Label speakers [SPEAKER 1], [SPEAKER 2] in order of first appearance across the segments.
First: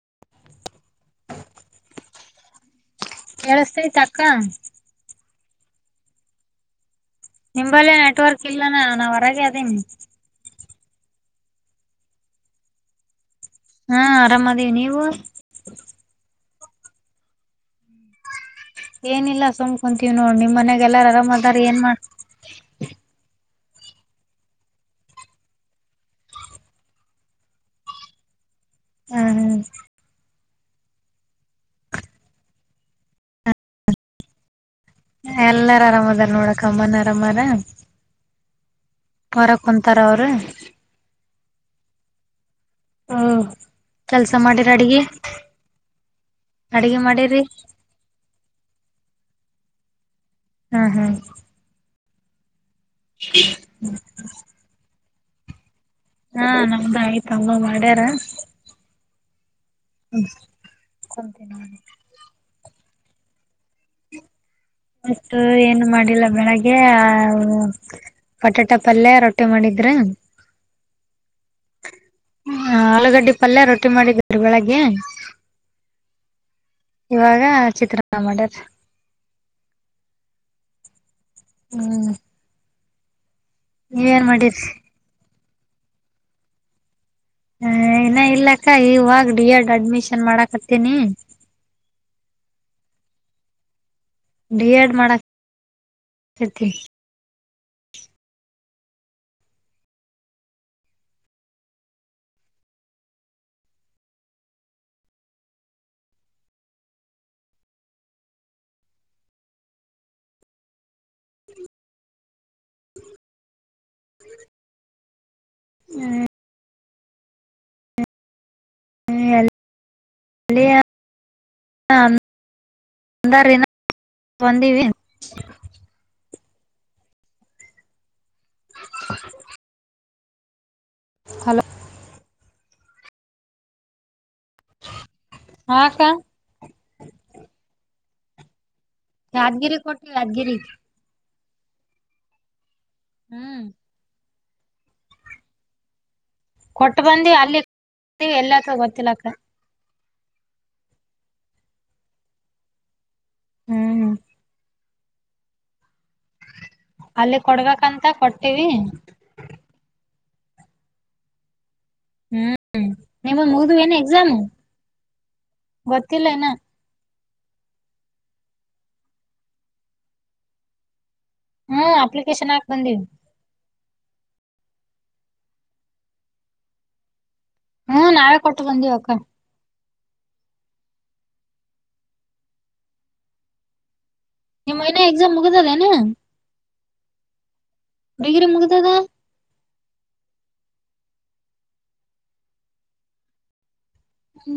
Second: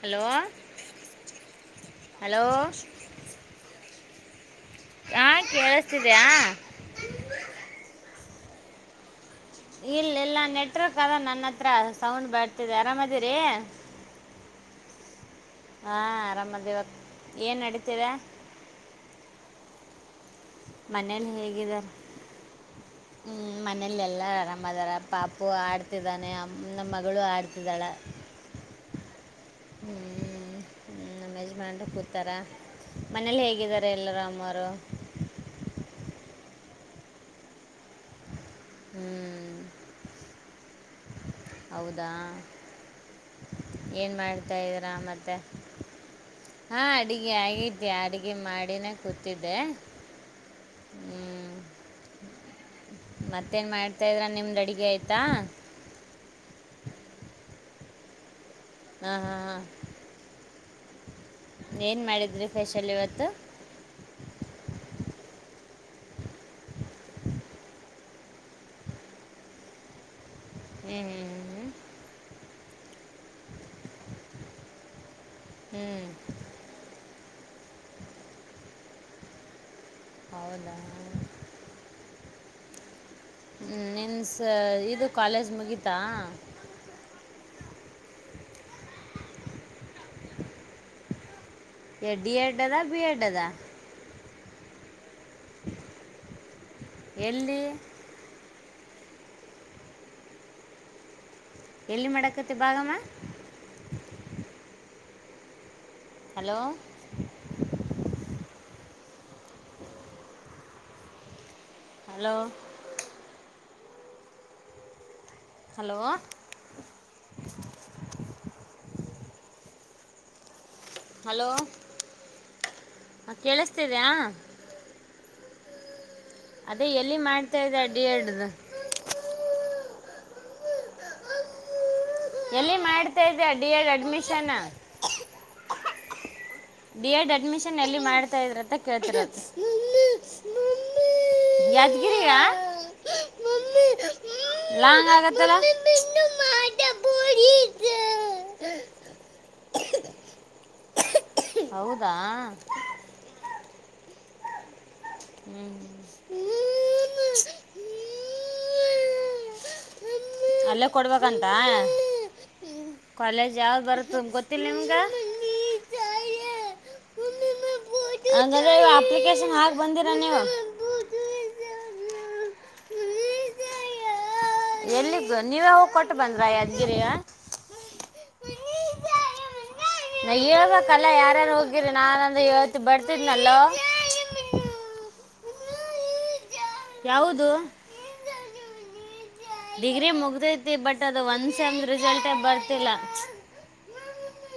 [SPEAKER 1] Hello hello..
[SPEAKER 2] ಕೇಳಸ್ತೈತ್ಯ ಅಕ್ಕ..
[SPEAKER 1] ನಾ ಕೇಳಸ್ತಿದಿಯ ಹಾ.
[SPEAKER 2] ನಿಂಬಲ್ಲಿ ನೆಟ್ವರ್ಕ ಇಲ್ಲನ ನಾ ಹೊರಗೆ. ಅದೀನಿ
[SPEAKER 1] ಇಲ್ಲ ಇಲ್ಲ ನೆಟ್ವರ್ಕ್ ಅದ ನನ್ನ ಹತ್ರ ಸೌಂಡ್ ಬರ್ತಿದೆ-ಆರಾಮ ಅದೀರಿ
[SPEAKER 2] ಹಾ ಆರಾಮದೀವ್ ನೀವು
[SPEAKER 1] ಹಾ ಆರಾಮದಿವ್ ವತ್ತ್ ಏನ್ ನಡೀತಿದೆ
[SPEAKER 2] ಏನಿಲ್ಲ ಸುಮ್ ಕುಂತೀವ್ ನೋಡ್ ನಿಮ್ ಮನ್ಯಾಗ ಎಲ್ಲಾರ ಆರಾಮ ಅದರ್ ಏನ್ ಮಾಡ್
[SPEAKER 1] [inaudible] ಹ್ಮ ಮನೇಲ್ಲ್ ಎಲ್ಲ ಆರಾಮದಾರ ಪಾಪು ಆಡ್ತಿದ್ದಾನೆ ಅಂ ನಮ್ಮ ಮಗಳು ಆಡ್ತಿದ್ದಾಳ
[SPEAKER 2] ಹ ಹ
[SPEAKER 1] ಹ್ಮ್ ನಮ್ಮ್ ಯಜಮಾನ್ರು ಕೂತಾರ ಮನೇಲಿ ಹೇಗಿದ್ದಾರೆ ಎಲ್ಲರು ಅಮ್ಮರು
[SPEAKER 2] ಎಲ್ಲಾರ್ ಅರಾಮ್ ಅದಾರ್ ನೋಡಕ್ ಅಮ್ಮನರ್ [unintelligible]
[SPEAKER 1] ಹ್ಞೂ
[SPEAKER 2] ಹೊರಕ್ಕುಂತರ್ ಅವ್ರ್
[SPEAKER 1] ಹೌದಾ
[SPEAKER 2] ಹ್ಮ್
[SPEAKER 1] ಏನ್
[SPEAKER 2] ಕೆಲ್ಸ
[SPEAKER 1] ಮಾಡ್ತಾ
[SPEAKER 2] ಮಾಡಿರ
[SPEAKER 1] ಇದೀರಾ
[SPEAKER 2] ಅಡ್ಗಿ
[SPEAKER 1] ಮತ್ತೆ ಹಾ
[SPEAKER 2] ಅಡ್ಗಿ
[SPEAKER 1] ಅಡಿಗೆ
[SPEAKER 2] ಮಾಡಿರಿ
[SPEAKER 1] ಆಗಿ [unintelligible] ಡಿಗೆ ಮಾಡಿನೇ ಕೂತಿದ್ದೆ.
[SPEAKER 2] ಹಾ ಹಾ
[SPEAKER 1] ಮತ್ತೇನ್ ಮಾಡ್ತಾ ಇದ್ರ ನಿಮ್ದ್ ಅಡಿಗೆ ಆಯ್ತಾ.
[SPEAKER 2] ಹಾ ನಮ್ದ ಆಯ್ತ ಅಮ್ಮ ಮಾಡ್ಯಾರ
[SPEAKER 1] ಹಾ ಹಾ ಹಾ
[SPEAKER 2] ಕುಂತೀವಿ ನೋಡಿ
[SPEAKER 1] ಏನ್ ಮಾಡಿದ್ರಿ ಸ್ಪೆಷಲ್ ಇವತ್ತು.
[SPEAKER 2] ಅಷ್ಟು ಏನು ಮಾಡಿಲ್ಲ ಬೆಳಗ್ಗೆ ಆ ಬಟಾಟ ಪಲ್ಯ ರೊಟ್ಟಿ ಮಾಡಿದ್ರ.
[SPEAKER 1] ಏನ್ ಹ್ಮ್ ಹ್ಮ್
[SPEAKER 2] ಹ ಆಲೂಗಡ್ಡೆ ಪಲ್ಯ ರೊಟ್ಟಿ ಮಾಡಿ [unintelligible] ಬೆಳಗ್ಗೆ.
[SPEAKER 1] ಹ್ಮ್
[SPEAKER 2] ಇವಾಗ ಚಿತ್ರನ್ನ ಮಾಡ್ಯ್ರರ್
[SPEAKER 1] ಹೌದಾ
[SPEAKER 2] ಹ್ಮ್
[SPEAKER 1] ಹ್ಮ್ ನಿನ್ನ
[SPEAKER 2] ನೀವೇನ್
[SPEAKER 1] ಸ
[SPEAKER 2] ಮಾಡಿರಿ
[SPEAKER 1] ಇದು ಕಾಲೇಜ್ ಮುಗಿತಾ.
[SPEAKER 2] ಹಾ ಇನ್ನ ಇಲ್ಲಕ್ಕಾ [unintelligible] ಇವಾಗ ಡಿ ಎಡ್ ಅಡ್ಮಿಷನ್ ಮಾಡಕ್ ಹತ್ತೀನಿ.
[SPEAKER 1] ಎ ಡಿ ಎಡ್ ಅಲ್ಲ ಬಿ ಎಡ್ ಅದ.
[SPEAKER 2] ಬಿ ಡಿ ಎಡ್ ಮಾಡಕ್ಕ್ [unintelligible]
[SPEAKER 1] ಎಲ್ಲಿ. ಎಲ್ಲಿ ಮಾಡಕತ್ತಿ ಭಾಗಮ್ಮ. ಹಲೋ ಹಲೋ ಹಲೋ
[SPEAKER 2] ಹ್ಮ್ [unintelligible] ಅಲಿಯಾ
[SPEAKER 1] ಹಲೋ ಕೇಳಿಸ್ತಿದ್ಯಾ
[SPEAKER 2] [inaudible]
[SPEAKER 1] ಅದೇ ಎಲ್ಲಿ ಮಾಡ್ತಾ ಇದೆ ಅ ಡಿ ಎಡ್ಡ್ದ್
[SPEAKER 2] [inaudible] ಹಲೋ
[SPEAKER 1] ಎಲ್ಲಿ ಮಾಡ್ತಾ ಇದ್ಯಾ ಅ ಡಿ ಎಡ್ ಅಡ್ಮಿಷನ್
[SPEAKER 2] ಹಾ ಅಕ್ಕ
[SPEAKER 1] ಡಿ ಎಡ್ ಅಡ್ಮಿಷನ್ ಎಲ್ಲಿ ಮಾಡ್ತಾ ಇದ್ರಂತ ಕೇಳ್ತಿರದ್
[SPEAKER 2] ಯಾದಗಿರಿ ಕೊಟ್ಟ ಯಾದಗಿರಿ
[SPEAKER 1] [unintelligible] [unintelligible]
[SPEAKER 2] ಹ್ಮ್
[SPEAKER 1] ಲಾಂಗ್ ಆಗತ್ತಲ್ಲ
[SPEAKER 2] ಕೊಟ್ಟ್ ಬಂದಿ ಅಲ್ಲಿ ಎಲ್ಲಕ್ಕ ಗೊತ್ತಿಲ್ಲಲಕ್ಕ
[SPEAKER 1] ಹೌದಾ
[SPEAKER 2] ಹ್ಮ್ ಮ್ಮ್
[SPEAKER 1] ಹೂ
[SPEAKER 2] ಅಲ್ಲಿ ಕೊಡ್ಬೇಕಂತ ಕೊಟ್ಟೀವಿ
[SPEAKER 1] ಅಲ್ಲೇ ಕೊಡ್ಬೇಕಂತ
[SPEAKER 2] ಹ್ಮ್ ನಿಮ್
[SPEAKER 1] ಕಾಲೇಜ್
[SPEAKER 2] ಮುಗ್ದ್
[SPEAKER 1] ಯಾವ್ದ್
[SPEAKER 2] ಏನ್
[SPEAKER 1] ಬರತ್ತ
[SPEAKER 2] ಎಕ್ಸಾಮ್
[SPEAKER 1] ಗೊತ್ತಿಲ್ಲ ನಿಂಗ
[SPEAKER 2] ಗೊತ್ತಿಲ್ಲ ಇನ
[SPEAKER 1] ಅಂದ್ರೆ ಅಪ್ಲಿಕೇಶನ್ ಹಾಕ್ ಬಂದಿರಾ ನೀವು
[SPEAKER 2] ಹೂ ಅಪ್ಲಿಕೇಶನ್ ಹಾಕ್ ಬಂದ್ವಿ
[SPEAKER 1] ಎಲ್ಲಿಗ ನೀವೇ ಹೋಗಿ ಕೊಟ್ಟು ಬಂದ್ರಾ ಯದ್ಗಿರಿ
[SPEAKER 2] ಹೂ ನಾವೇ ಕೊಟ್ಟು ಬಂದಿವಕ್ಕ
[SPEAKER 1] ನಾ ಹೇಳ್ಬೇಕಲ್ಲ ಯಾರ್ಯಾರು ಹೋಗಿರಿ ನಾನಂದ ಹೇಳ್ತಿ ಬರ್ತಿದನಲ್ಲೋ
[SPEAKER 2] ಇನ್ನ ನಿಮ್ ಎಕ್ಸಾಮ್ ಮುಗ್ದಿಲ್ಲ ಏನು
[SPEAKER 1] ಯಾವುದು
[SPEAKER 2] ಡಿಗ್ರಿ ಮುಗ್ದದ
[SPEAKER 1] ಡಿಗ್ರಿ ಮುಗತೈತಿ ಬಟ್ ಅದು ಒಂದ್ ಸೆತ್ ರಿಸಲ್ಟ ಬರ್ತಿಲ್ಲ
[SPEAKER 2] ಹೂ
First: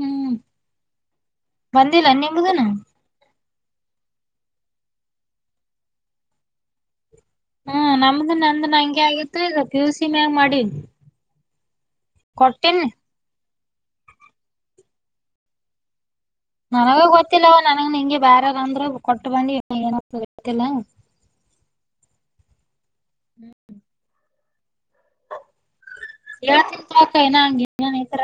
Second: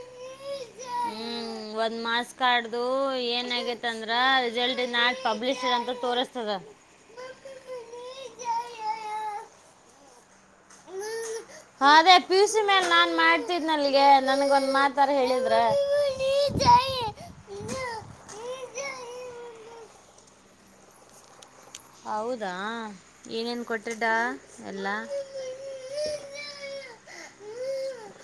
[SPEAKER 1] ಹೂ ಒಂದ್ ಮಾರ್ಕ್ಸ್ ಕಾರ್ಡ್ ದು ಏನ್ ಅಗೆತಿ ಅಂದ್ರ ರಿಸಲ್ಟ್ ನಾಳೆ ಪಬ್ಲಿಶರ್ ಅಂತ ತೋರಿಸ್ತದ
[SPEAKER 2] ಹೂ ನಮ್ದ ನಂದ ಹಂಗೆ ಆಗಿತ್ತು ಈಗ ಪ್ಯುಸಿ ಮ್ಯಾಗ ಮಾಡಿ
[SPEAKER 1] ಹೂ ಅದೇ ಪಿುಸ ಮೇಲೆ ನಾನ್ ಮಾಡ್ತಿದ್ನ ಅಲ್ಲಿಗೆ ನನ್ಗ ಒಂದ್ ಮಾತಾರ ಹೇಳಿದ್ರ
[SPEAKER 2] ನನಗ ಗೊತ್ತಿಲ್ಲ ನನಗ ನಿಂಗೆ ಬಾರಾರ ಅಂದ್ರ ಕೊಟ್ಟ ಬಿ ಏನ ಗೊತ್ತಿಲ್ಲ
[SPEAKER 1] ಹೌದಾ ಏನೇನು ಕೊಟ್ಟಡಾ ಎಲ್ಲ
[SPEAKER 2] ಕೇಳ್ತೀನಿ ತಗೋ ಏನಾದ್ರು ಇದ್ರ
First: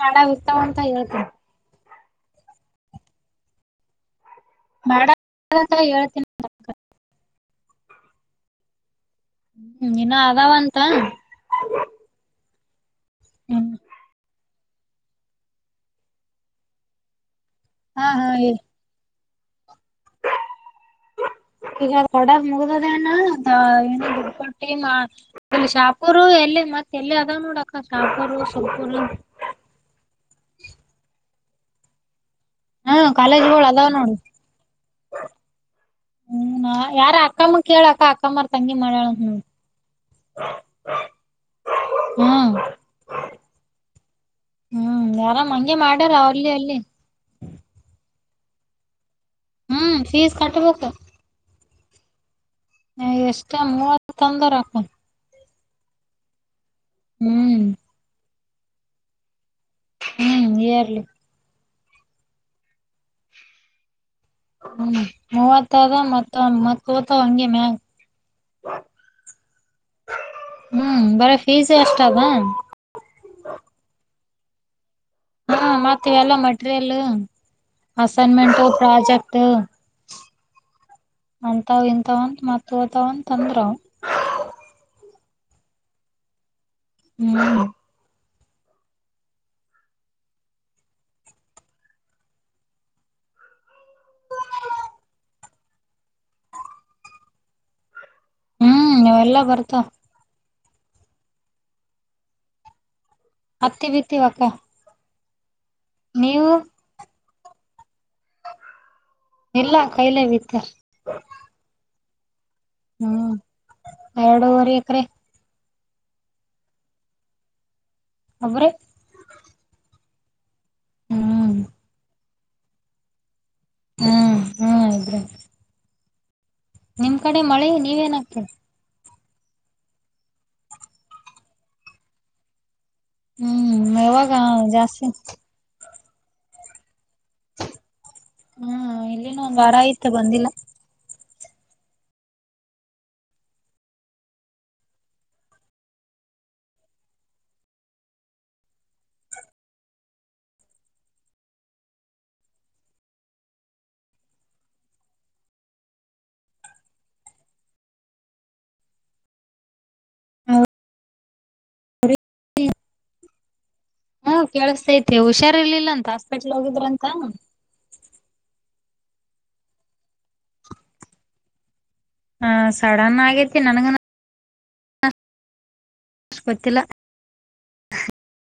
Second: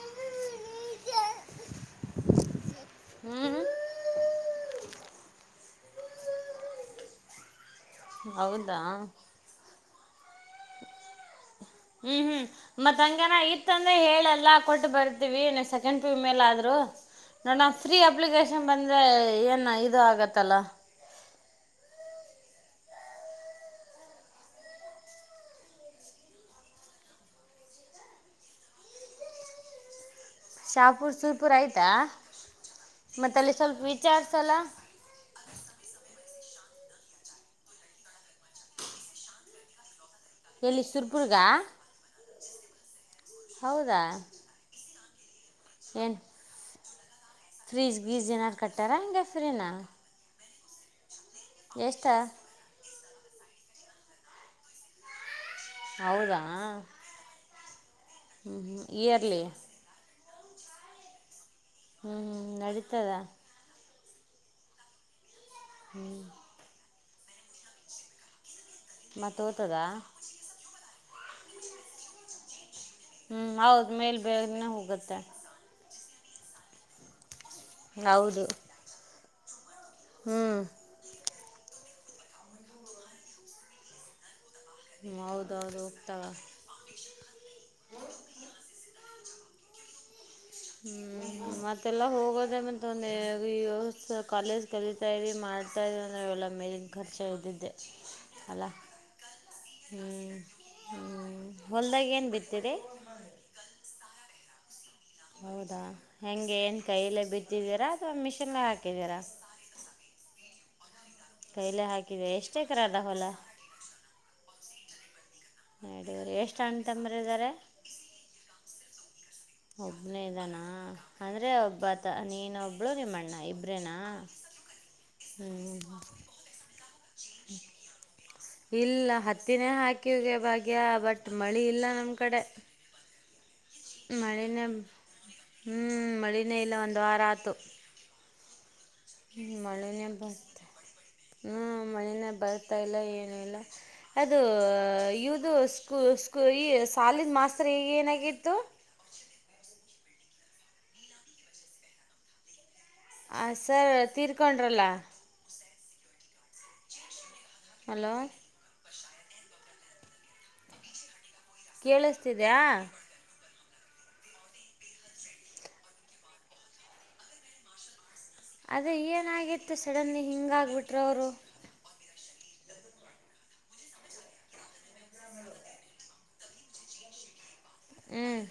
[SPEAKER 2] ಕಡ ಇರ್ತಂತ ಇವತ್ತು
[SPEAKER 1] ಹೂ
[SPEAKER 2] ಬಾ ಹೇಳ್ತನಿ
[SPEAKER 1] ಹೌದಾ
[SPEAKER 2] ಹೂ ಇನ್ನು ಅದವಂತ
[SPEAKER 1] ಹೂ ಹೂ ಮತ್ಂಗನ
[SPEAKER 2] ಹ್ಮ್
[SPEAKER 1] ಇತ್ತಂದ್ರೆ ಹೇಳಲ್ಲ ಕೊಟ್ಟು ಬರ್ ಸೆಕಂಡ್ ಪಿಯು ಮೇಲಿನಾದ್ರೂ ನೋ ಫ್ರೀ
[SPEAKER 2] ಹಾ ಹಾ ಇ-
[SPEAKER 1] ಅಪ್ಲಿಕನ್ ಬಂದ ಇದ್ರೆ ಏನ್ ಇದು ಆಗತ್ತಲ್ಲ
[SPEAKER 2] ಈಗ ಕೊಡ ಮುಗ್ದದೇನ ಏ ದುಡ್ ಕೊಟ್ಟಿ. ಅಲ್ಲಿ ಶಾಪೂರು ಎಲ್ಲ ಮತ್ ಎಲ್ಲಿ ಅದಾಗ ನೋಡಕ್ಕ ಶಾಪೂರು ಸೊಪೂರು.
[SPEAKER 1] ಶಾಪೂರ್ ಸುಪುರ್ ಆಯ್ತಾ
[SPEAKER 2] ಹ್ಮ್
[SPEAKER 1] ಮತ್ತ ಅಲ್ಲಿ ಸ್ವಲ್ಪ ವಿಚಾರಸಲ್ಲ.
[SPEAKER 2] ಹೂ ಯಾರ ಅಕ್ಕಮ್ಮ ಕೇಳಕ್ಕ ಅಕ್ಕಮ್ಮರ ತಂಗಿ ಮಾಡಳ ಹ
[SPEAKER 1] ಹೇಳಿ ಸುರ್ಬುರ್ಗಾ
[SPEAKER 2] ಹ್ಮ್
[SPEAKER 1] ಹೌದಾ
[SPEAKER 2] ಹೂ ಮೋರಂ ಹಂಗಗೆ ಮಾಡ್ಯಾರ
[SPEAKER 1] ಏನು
[SPEAKER 2] ಅವಲ್ಲಿ ಅಲ್ಲಿ
[SPEAKER 1] ಫ್ರೀಜ್ ಗೀಜ ಏನಾರು ಕಟ್ಟಾರ ಹಗೆ ಫ್ರೀನಾ
[SPEAKER 2] ಹ್ಮ್ ಫೀಸ್ ಕಟ್ಟಬೇಕು
[SPEAKER 1] ಎಷ್ಟಾ
[SPEAKER 2] ಎಷ್ಟ ಮೂವ ತಂದ್ರ ಹಾಕ
[SPEAKER 1] ಹೌದಾ
[SPEAKER 2] ಹೂ
[SPEAKER 1] ಹೂ ಇಯರ್ಲಿ
[SPEAKER 2] ಹೂ ಇಯರ್ಲ್ಲಿ
[SPEAKER 1] ಹೂ ಹೂ ನೆಡಿತದ
[SPEAKER 2] ಹ್ಮ್ ಮೂವತ್ತರ ಮತ್ತ ಮತ್ ಕೂತ ಹಂಗೆ ಮ್ಯಾಗ
[SPEAKER 1] ಮತ್ತು ಓದ್ತದಾ
[SPEAKER 2] ಹ್ಮ್ ಬರ ಪೀಜ ಆಷ್ಟ ವಾ
[SPEAKER 1] ಹ್ಮ್ ಹೌದ್ ಮೇಲೆ ಬೇನೆ ಹೋಗುತ್ತೆ
[SPEAKER 2] ಹ್ಮ ಮತ್ತವೆಲ್ಲ ಮೆಟೀರಿಯಲ್ ಅಸೈನ್ಮೆಂಟ್ ಪ್ರಾಜೆಕ್ಟ್
[SPEAKER 1] ಹ್ಂ
[SPEAKER 2] ಅಂತ ಇಂತವಂತ ಮತ್ ತಾವಂತ ಅಂದ್ರ.
[SPEAKER 1] ಹೌದೌದು ಹೋಗ್ತವೆ.
[SPEAKER 2] ಹ್ಮ.
[SPEAKER 1] ಹ್ಮ್ ಮತ್ತೆಲ್ಲ ಹೋಗೋದೇ ಮತ್ ಒಂದೆ ಕಾಲೇಜ್. ಕಲಿತಾವಿ ಮಾಡ್ತಾ ಅಂದ ಎಲ್ಲ ಮೇಲಿನ ಖರ್ಚ ಇ್ದದ್ದೆ. ಅಲ
[SPEAKER 2] ಹ್ಮ್ ಅವೆಲ್ಲಾ ಬರ್ತಾವ
[SPEAKER 1] ಹ್ಞೂ ಹ್ಞ ಹೊಲ್ದಾಗ ಏನು ಬಿತರಿ.
[SPEAKER 2] ಹತ್ತಿ ಬಿತ್ತವಕ.
[SPEAKER 1] ಹೌದಾ ಹೆಂಗೆ ಏನ್ ಕೈಯಲ್ಲ ಬಿದ್ದಿದ್ದೀರಾ ಅಥವಾ ಮಿಷಿನ್ಗ ಹಾಕಿದ್ದೀರಾ
[SPEAKER 2] ಎಲ್ಲ ಕೈಲೆ ಬಿತ್ತ.
[SPEAKER 1] ಕೈಲೆ ಹಾಕಿವೆ ಎಷ್ಟೇ ಕರದ ಹೊಲ.
[SPEAKER 2] ಹ್ಮ್ ಎರಡೂವರೆ ಎಕರೆೆ
[SPEAKER 1] ನಡವರಿ ಎಷ್ಟ್ ಹಣ್ಣ್ ತಂಬ್ರ ಇದಾರೆ.
[SPEAKER 2] ಒಬ್ಬ್ರ.
[SPEAKER 1] ಒಬ್ನೇ ಇದಾನ ಅಂದ್ರೆ
[SPEAKER 2] ಹ್ಮ್
[SPEAKER 1] ಒಬ್ಬತ ನೀನ ಒಬ್ಳು ನಿಮ್ಮಣ್ಣ ಇಬ್. ಅರನಾ
[SPEAKER 2] ಹ್ಮ್ ಹ್ಮ್ ಇಬ್ರೇ
[SPEAKER 1] ಹ್ಮ.
[SPEAKER 2] ನಮ್ಮ್ ಕಡೆ ಮಳೆ ನೀವೇಏನಾಗ್ತರಿ.
[SPEAKER 1] ಇಲ್ಲ ಹತ್ತಿನೇ ಹಾಕಿವಗೆ ಭಾಗ್ಯಾ ಬಟ್ ಮಳಿ ಇಲ್ಲ ನಮ್ ಕಡೆ.
[SPEAKER 2] ಹ್ಮ್ ಯಾವಾಗ
[SPEAKER 1] ಮಳಿನೇ
[SPEAKER 2] ಜಾಸ್ತಿ
[SPEAKER 1] ಹ್ಮ್ ಮಳಿನೇ ಇಲ್ಲ ಒಂದ್ ವಾರ ಆತ
[SPEAKER 2] ಹಾ ಇಲ್ಲಿನ ಒಂದು ವಾರಯತೆ ಬಂದಿಲ್ಲ
[SPEAKER 1] ಹ ಮನನೇ ಬರ್ತಾ ಇಲ್ಲ ಏನ ಇಲ್ಲ ಅದು ಇದು ಸ್ಕೂ ಸ್ಕೂ ಈ ಸಾಲಿನ ಮಾಸ್ತರ್ ಹಗ ಏನಾಗಿತ್ತು ಹ ಸರ್ ತೀರ್ಕೊಂಡ್ರಲ್ಲ ಹಲೋ ಕೇಳಿಸ್ತಿದಯಾ
[SPEAKER 2] ಹ್ಮ ಕೇಳಸ್ತೈತಿ ಹುಷಾರ್ ಇರ್ಲಿಲ್ಲಾ ಅಂತ ಹಾಸ್ಪೆಟ್ಲ್ ಹೋಗಿದ್ರಂತ
[SPEAKER 1] ಅದೇ ಏನಾಗಿತ್ತು ಸಡನ್ಲಿ ಹಿಂಗಾಗಿಬಿಟ್್ರ ಅವರು
[SPEAKER 2] ಹ ಸಡನ್ ಆಗೇತಿ ನನ್
[SPEAKER 1] ಹ್ಮ
[SPEAKER 2] ಗೊತ್ತಿಲ್ಲ
[SPEAKER 1] ಹ್ಮ್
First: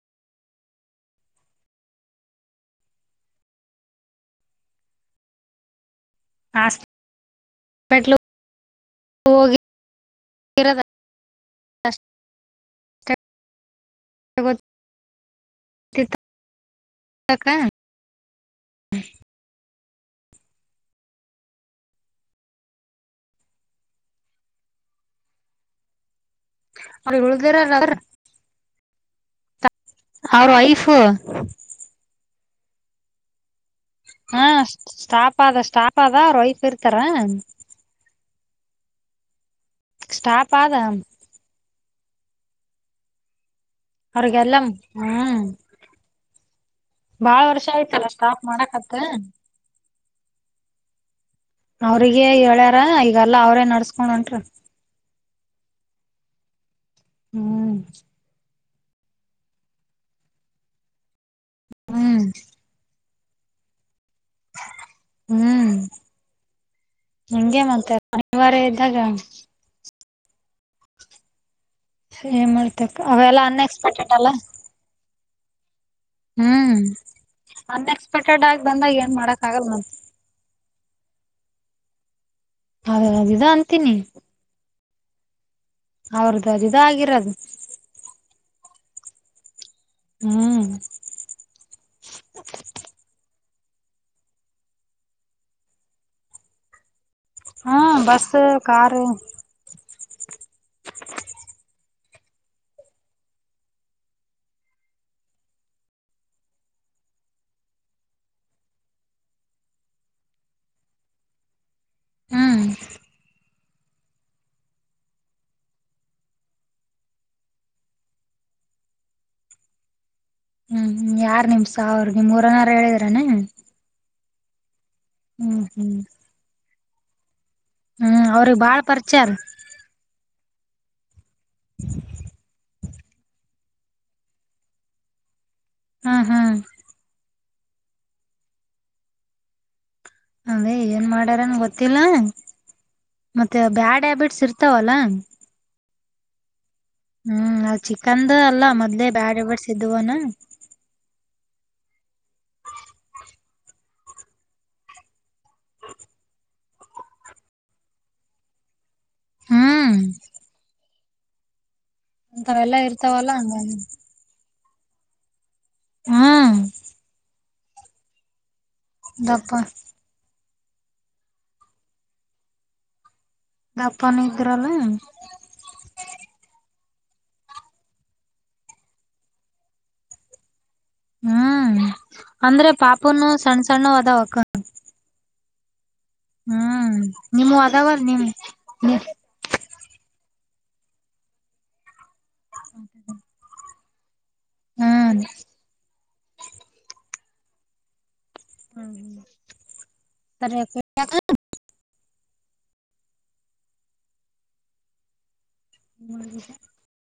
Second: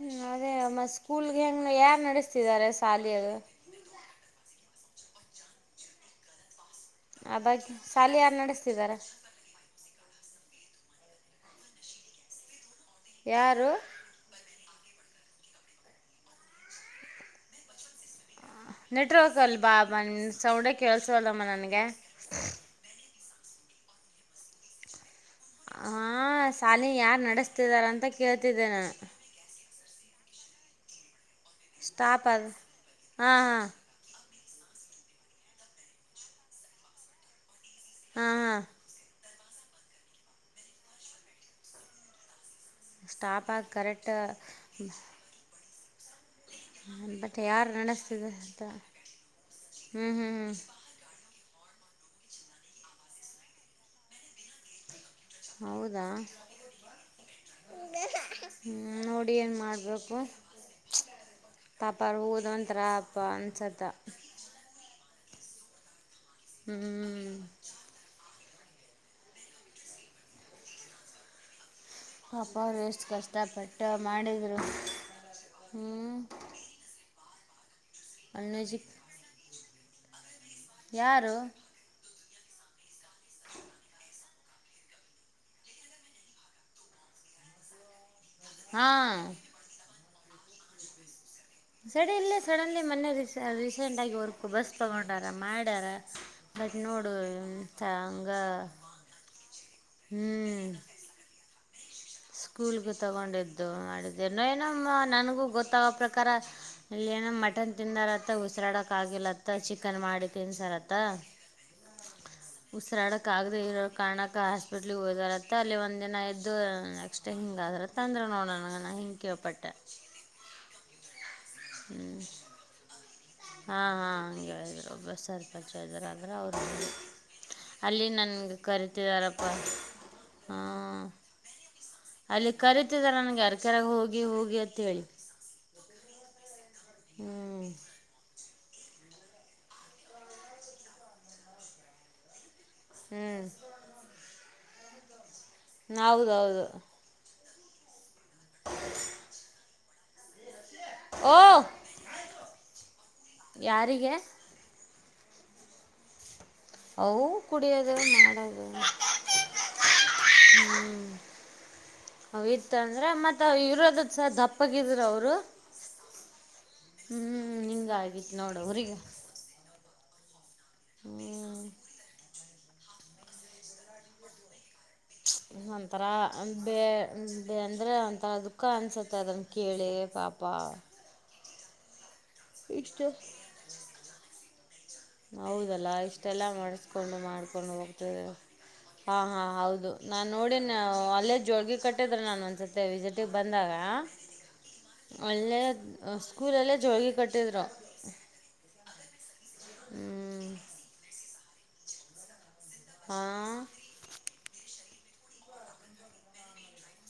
[SPEAKER 1] ಹ್ಮ್ ಅದೇ ಮ ಸ್ಕೂಲ್ಗೆ ಹೆಂಗ್ ಯಾರ ನಡೆಸ್ತಿದ್ದಾರೆ ಸಾಲಿಯದು
[SPEAKER 2] ಹಾಸ್
[SPEAKER 1] ಆ ಬಗ್ಗೆ ಶಾಲಿ ಯಾರು ನಡೆಸ್ತಿದಾರ
[SPEAKER 2] [unintelligible]
[SPEAKER 1] ಯಾರು
[SPEAKER 2] ಗತ್ತುಕ [unintelligible]
[SPEAKER 1] ನೆಟ್ವರ್ಕ್ ಅಲ್ ಬಾ ಬ ಸೌಂಡ ಕೇಳಸವಲ್ಲಮ್ಮ ನನಗೆ ಹ ಶಾಲಿ
[SPEAKER 2] ಅವ್ರು
[SPEAKER 1] ಯಾರ್
[SPEAKER 2] ಉಳ್ದಿರಾರ
[SPEAKER 1] ನಡೆಸ್ತಿದಾರ
[SPEAKER 2] ಅವ್ರ
[SPEAKER 1] ಅಂತ ಕೇಳ್ತಿದ್ದೇನೆ
[SPEAKER 2] ಅವ್ರ ವೈಫ್
[SPEAKER 1] ಸ್ಟಾಪ್ ಅ ಹಾ ಹಾ
[SPEAKER 2] ಹಾ ಸ್ಟಾಪ್ ಅ ಆದ ಸ್ಟಾಪ್ ಅದ ರೊಯಫ್ ಇರ್ತಾರ.
[SPEAKER 1] ಹಾ ಹಾ.
[SPEAKER 2] ಸ್ಟಾಪಾದಾ.
[SPEAKER 1] ಸ್ಟಾಪಾ ಕರೆಕ್ಟ್.
[SPEAKER 2] ಹೊರಗೆ ಎಲ್ಲಂ ಹ್ಮ್.
[SPEAKER 1] ಹ
[SPEAKER 2] ಬಾಳ
[SPEAKER 1] ಬಟ್ಟೆ ಯಾರ
[SPEAKER 2] ವರ್ಷ ಆಯ್ತಲ್ಲ
[SPEAKER 1] ನಡೆಸ್ತಿದೆ
[SPEAKER 2] ಸ್ಟಾಪ್
[SPEAKER 1] ಅಂತ
[SPEAKER 2] ಮಾಡಕತ್ತ
[SPEAKER 1] ಹ್ಮ್ ಹ್ಮ್ ಹ್ಮ್.
[SPEAKER 2] ಅವ್ರಿಗೆ ಹೇಳ್ಯಾರ ಈಗಲ್ಲ ಅವ್ರೇ ನಡ್ಸ್ಕೊಂಡ ಹೊಂಟ್ರ.
[SPEAKER 1] ಹೌದಾ.
[SPEAKER 2] ಹ್ಮ್.
[SPEAKER 1] ಹ್ಮ್ಮ್ ನೋಡಿ ಏನು ಮಾಡಬೇಕು ಪಾಪ
[SPEAKER 2] ಹ್ಮ್
[SPEAKER 1] ಅವ್ರಿಗು ಒಂಥರ. ಪಾಂಸದ.
[SPEAKER 2] ಹ್ಮ್
[SPEAKER 1] ಹ್ಞೂ
[SPEAKER 2] ಹಿಂಗೆ ಮತ್ತೆ ಅನಿವಾರ್ಯ ಇದ್ದಾಗ.
[SPEAKER 1] [inaudible]
[SPEAKER 2] ಏನ್
[SPEAKER 1] ಪಾಪ ಅವ್ರು
[SPEAKER 2] ಮಾಡ್ತಕ್
[SPEAKER 1] ಎಷ್ಟು
[SPEAKER 2] ಅವೆಲ್ಲಾ
[SPEAKER 1] ಕಷ್ಟಪಟ್ಟು
[SPEAKER 2] ಅನ್ಎಕ್ಸ್ಪೆಕ್ಟೆಡ್ ಅಲ್ಲ
[SPEAKER 1] ಮಾಡಿದರು ಹ್ಞ.
[SPEAKER 2] ಹ್ಮ್ ಅನ್ಎಕ್ಸ್ಪೆಕ್ಟೆಡ್ ಆಗಿ
[SPEAKER 1] ಅನ್ಮ್ಯೂಸಿಕ್
[SPEAKER 2] ಬಂದಾಗ ಏನ್ ಮಾಡಕ್ ಆಗಲ್ಲ ಮತ್ತ.
[SPEAKER 1] ಯಾರು.
[SPEAKER 2] ಹೌ ಇದ ಅಂತೀನಿ. ಅವ್ರದ ಬರಿ ಇದು ಆಗಿರೋದು.
[SPEAKER 1] ಹಾಂ.
[SPEAKER 2] ಹ್ಮ್.
[SPEAKER 1] ಸಡಿ ಇಲ್ಲ ಸಡನ್ಲಿ ಮೊನ್ನೆ ರೀಸೆಂಟ್ ಆಗಿ ವರ್ಕ್ ಬಸ್ ತಗೊಂಡಾರ ಮಾಡ್ಯಾರ. ಬಟ್ ನೋಡು.
[SPEAKER 2] ಹಾ
[SPEAKER 1] ಎಂಥ
[SPEAKER 2] ಬಸ್ ಕಾರ.
[SPEAKER 1] ಹ್ಮ್.
[SPEAKER 2] [inaudible]
[SPEAKER 1] ಸ್ಕೂಲ್ಗೆ ತಗೊಂಡಿದ್ದು ಮಾಡಿದ್ದೆ ಏನ್ ಏನಮ್ಮ ನನಗೂ ಗೊತ್ತಾಗೋ ಪ್ರಕಾರ. ಏನ ಮಟನ್ ತಿಂದಾರತ್ತ ಉಸಿರಾಡಕ್ ಆಗಿಲ್ಲ ಅಂತ ಚಿಕನ್ ಮಾಡಿ ತಿನ್ಸ್ಯಾರ್ ಅಂತ.
[SPEAKER 2] ಹ್ಮ್
[SPEAKER 1] [inaudible] ಉಸಿರಾಡಕ್ಕ ಆಗದೆ ಇರೋ ಕಾರಣಕ್ಕ ಹಾಸ್ಪಿಟ್ಲ್ಗೆ ಓದಾರ ಅಂತ ಅಲ್ಲಿ ಒಂದಿನ್ದ. ಇದು ನೆಕ್ಸ್ಟ್ ಹಿಂಗ ಆದ್ರ ತಂದ್ರ ಏನೋ ನೋಡೋಣ ಹಿಂಗ ಕೇಳ್ಪಟ್ಟೆ.
[SPEAKER 2] ಹ್ಮ್ ಯಾರ್ ನಿಮ್ ಸಾವರ್ಗ ನಿಮ್ಮ ಊರನ್ನವರ ಹೇಳಿದಾರಎನ್.
[SPEAKER 1] ಹಾಂ ಹಾಂ ಹಗೆ ಹೇಳರು ಒಬ್ಬ
[SPEAKER 2] ಹ್ಮ್
[SPEAKER 1] ಸರ್ಪಂಚ್
[SPEAKER 2] ಹ್ಮ್
[SPEAKER 1] ಇದ್ದರು ಆದ್ರೆ ಅವರು. ಅಲ್ಲಿ
[SPEAKER 2] ಹ್ಮ್
[SPEAKER 1] ನನ್ಗೆ
[SPEAKER 2] ಅವ್ರಿಗೆ ಬಾಳ್ ಪರಿಚಯ ಅಲ್
[SPEAKER 1] ಕರಿತಿದಾರಪ್ಪ. ಹಾಂ ಅಲ್ಲಿ ಕರೀತಿದ್ದರ ನನಗೆ ಯಾರ ಕರೆಗೆ ಹೋಗಿ ಹೋಗಿ ಅಂತೇಳಿ.
[SPEAKER 2] ಹಾ ಹಾ.
[SPEAKER 1] ಹ್ಮ್.
[SPEAKER 2] ಅದೇ ಏನ್ ಮಾಡ್ಯಾರನ್ ಗೊತ್ತಿಲ್ಲ
[SPEAKER 1] ಹ್ಞೂ
[SPEAKER 2] ಮತ್ತೆ ಬ್ಯಾಡ್ ಹ್ಯಾಬಿಟ್ಸ್ ಇರ್ತಾವಲ್ಲ.
[SPEAKER 1] ಹೌದೌದು.
[SPEAKER 2] ಹ್ಮ್ ಚಿಕಂದು ಅಲ್ಲ ಮೊದ್ಲೇ ಬ್ಯಾಡ ಹ್ಯಾಬಿಟ್ಸ್ ಇದ್ದುವನ.
[SPEAKER 1] ಓ ಯಾರಿಗೆ. ಅವು ಕುಡಿಯೋದು ಮಾಡದು.
[SPEAKER 2] ಹ್ಮ್
[SPEAKER 1] [unintelligible] [inaudible] ಅವು ಇತ್
[SPEAKER 2] ಅಂತವೆಲ್ಲಾ
[SPEAKER 1] ಅಂದ್ರೆ
[SPEAKER 2] ಇರ್ತಾವಲ್ಲ
[SPEAKER 1] ಮತ್ತ
[SPEAKER 2] ಹಂಗ
[SPEAKER 1] ಇರೋದ. ಸ ದಪ್ಪಗಿದ್ರ ಅವರು
[SPEAKER 2] ಹ್ಮ್
[SPEAKER 1] ಹ್ಮ್. ಹ್ಞ ಹಿಂಗ ಆಗಿತ್ತು ನೋಡ ಅವ್ರರಿಗೆ.
[SPEAKER 2] ದಪ್ಪ
[SPEAKER 1] ಹ್ಮ
[SPEAKER 2] ದಪ್ಪನ್ ನಿಂತರಲನ್.
[SPEAKER 1] ಒಂಥರ ಬ ಅಂದ್ರೆ ಒಂಥರ ಅದಕ್ಕ ಅನ್ಸತ್ತೆ ಅದನ್ನು ಕೇಳಿ ಪಾಪ. ಬಾ
[SPEAKER 2] ಹ್ಮ್ ಅಂದ್ರೆ
[SPEAKER 1] ಇಷ್ಟು
[SPEAKER 2] ಪಾಪನು ಸಣ್ಣ ಸಣ್ಣ ಅದಾವಕ್.
[SPEAKER 1] ಹೌದಲ್ಲ ಇಷ್ಟೆಲ್ಲ
[SPEAKER 2] ಹ್ಮ್
[SPEAKER 1] ಮಾಡಸ್ಕೊಂಡು
[SPEAKER 2] ನಿಮವು
[SPEAKER 1] ಮಾಡ್ಕೊಂಡು
[SPEAKER 2] ಅದಾವಲ್
[SPEAKER 1] ಹೋಗ್ತದೆ
[SPEAKER 2] ನಿಮ್
[SPEAKER 1] ಹಾ ಹಾ ಹೌದು. ನಾನು ನೋಡಿ ನ ಅಲ್ಲೇ ಜೋಳಗೆ ಕಟ್ಟಿದ್ರ ನಾನು ಒಂದ್ಸತಿ ವಿಸಿಟಿಗೆ ಬಂದಾಗ
[SPEAKER 2] ಹ್ಮ್
[SPEAKER 1] ಅಲ್ಲೇ ಸ್ಕೂಲ್ಲ್ಲೇ ಜೋಳಗಿ ಕಟ್ಟಿದ್ರು.
[SPEAKER 2] ಹ್ಮ
[SPEAKER 1] ಹ್ಞೂ
[SPEAKER 2] ತಾರ ಎ [unintelligible]
[SPEAKER 1] ಹಾ ಹಾ ಹಾ
[SPEAKER 2] ಹ್ಮ್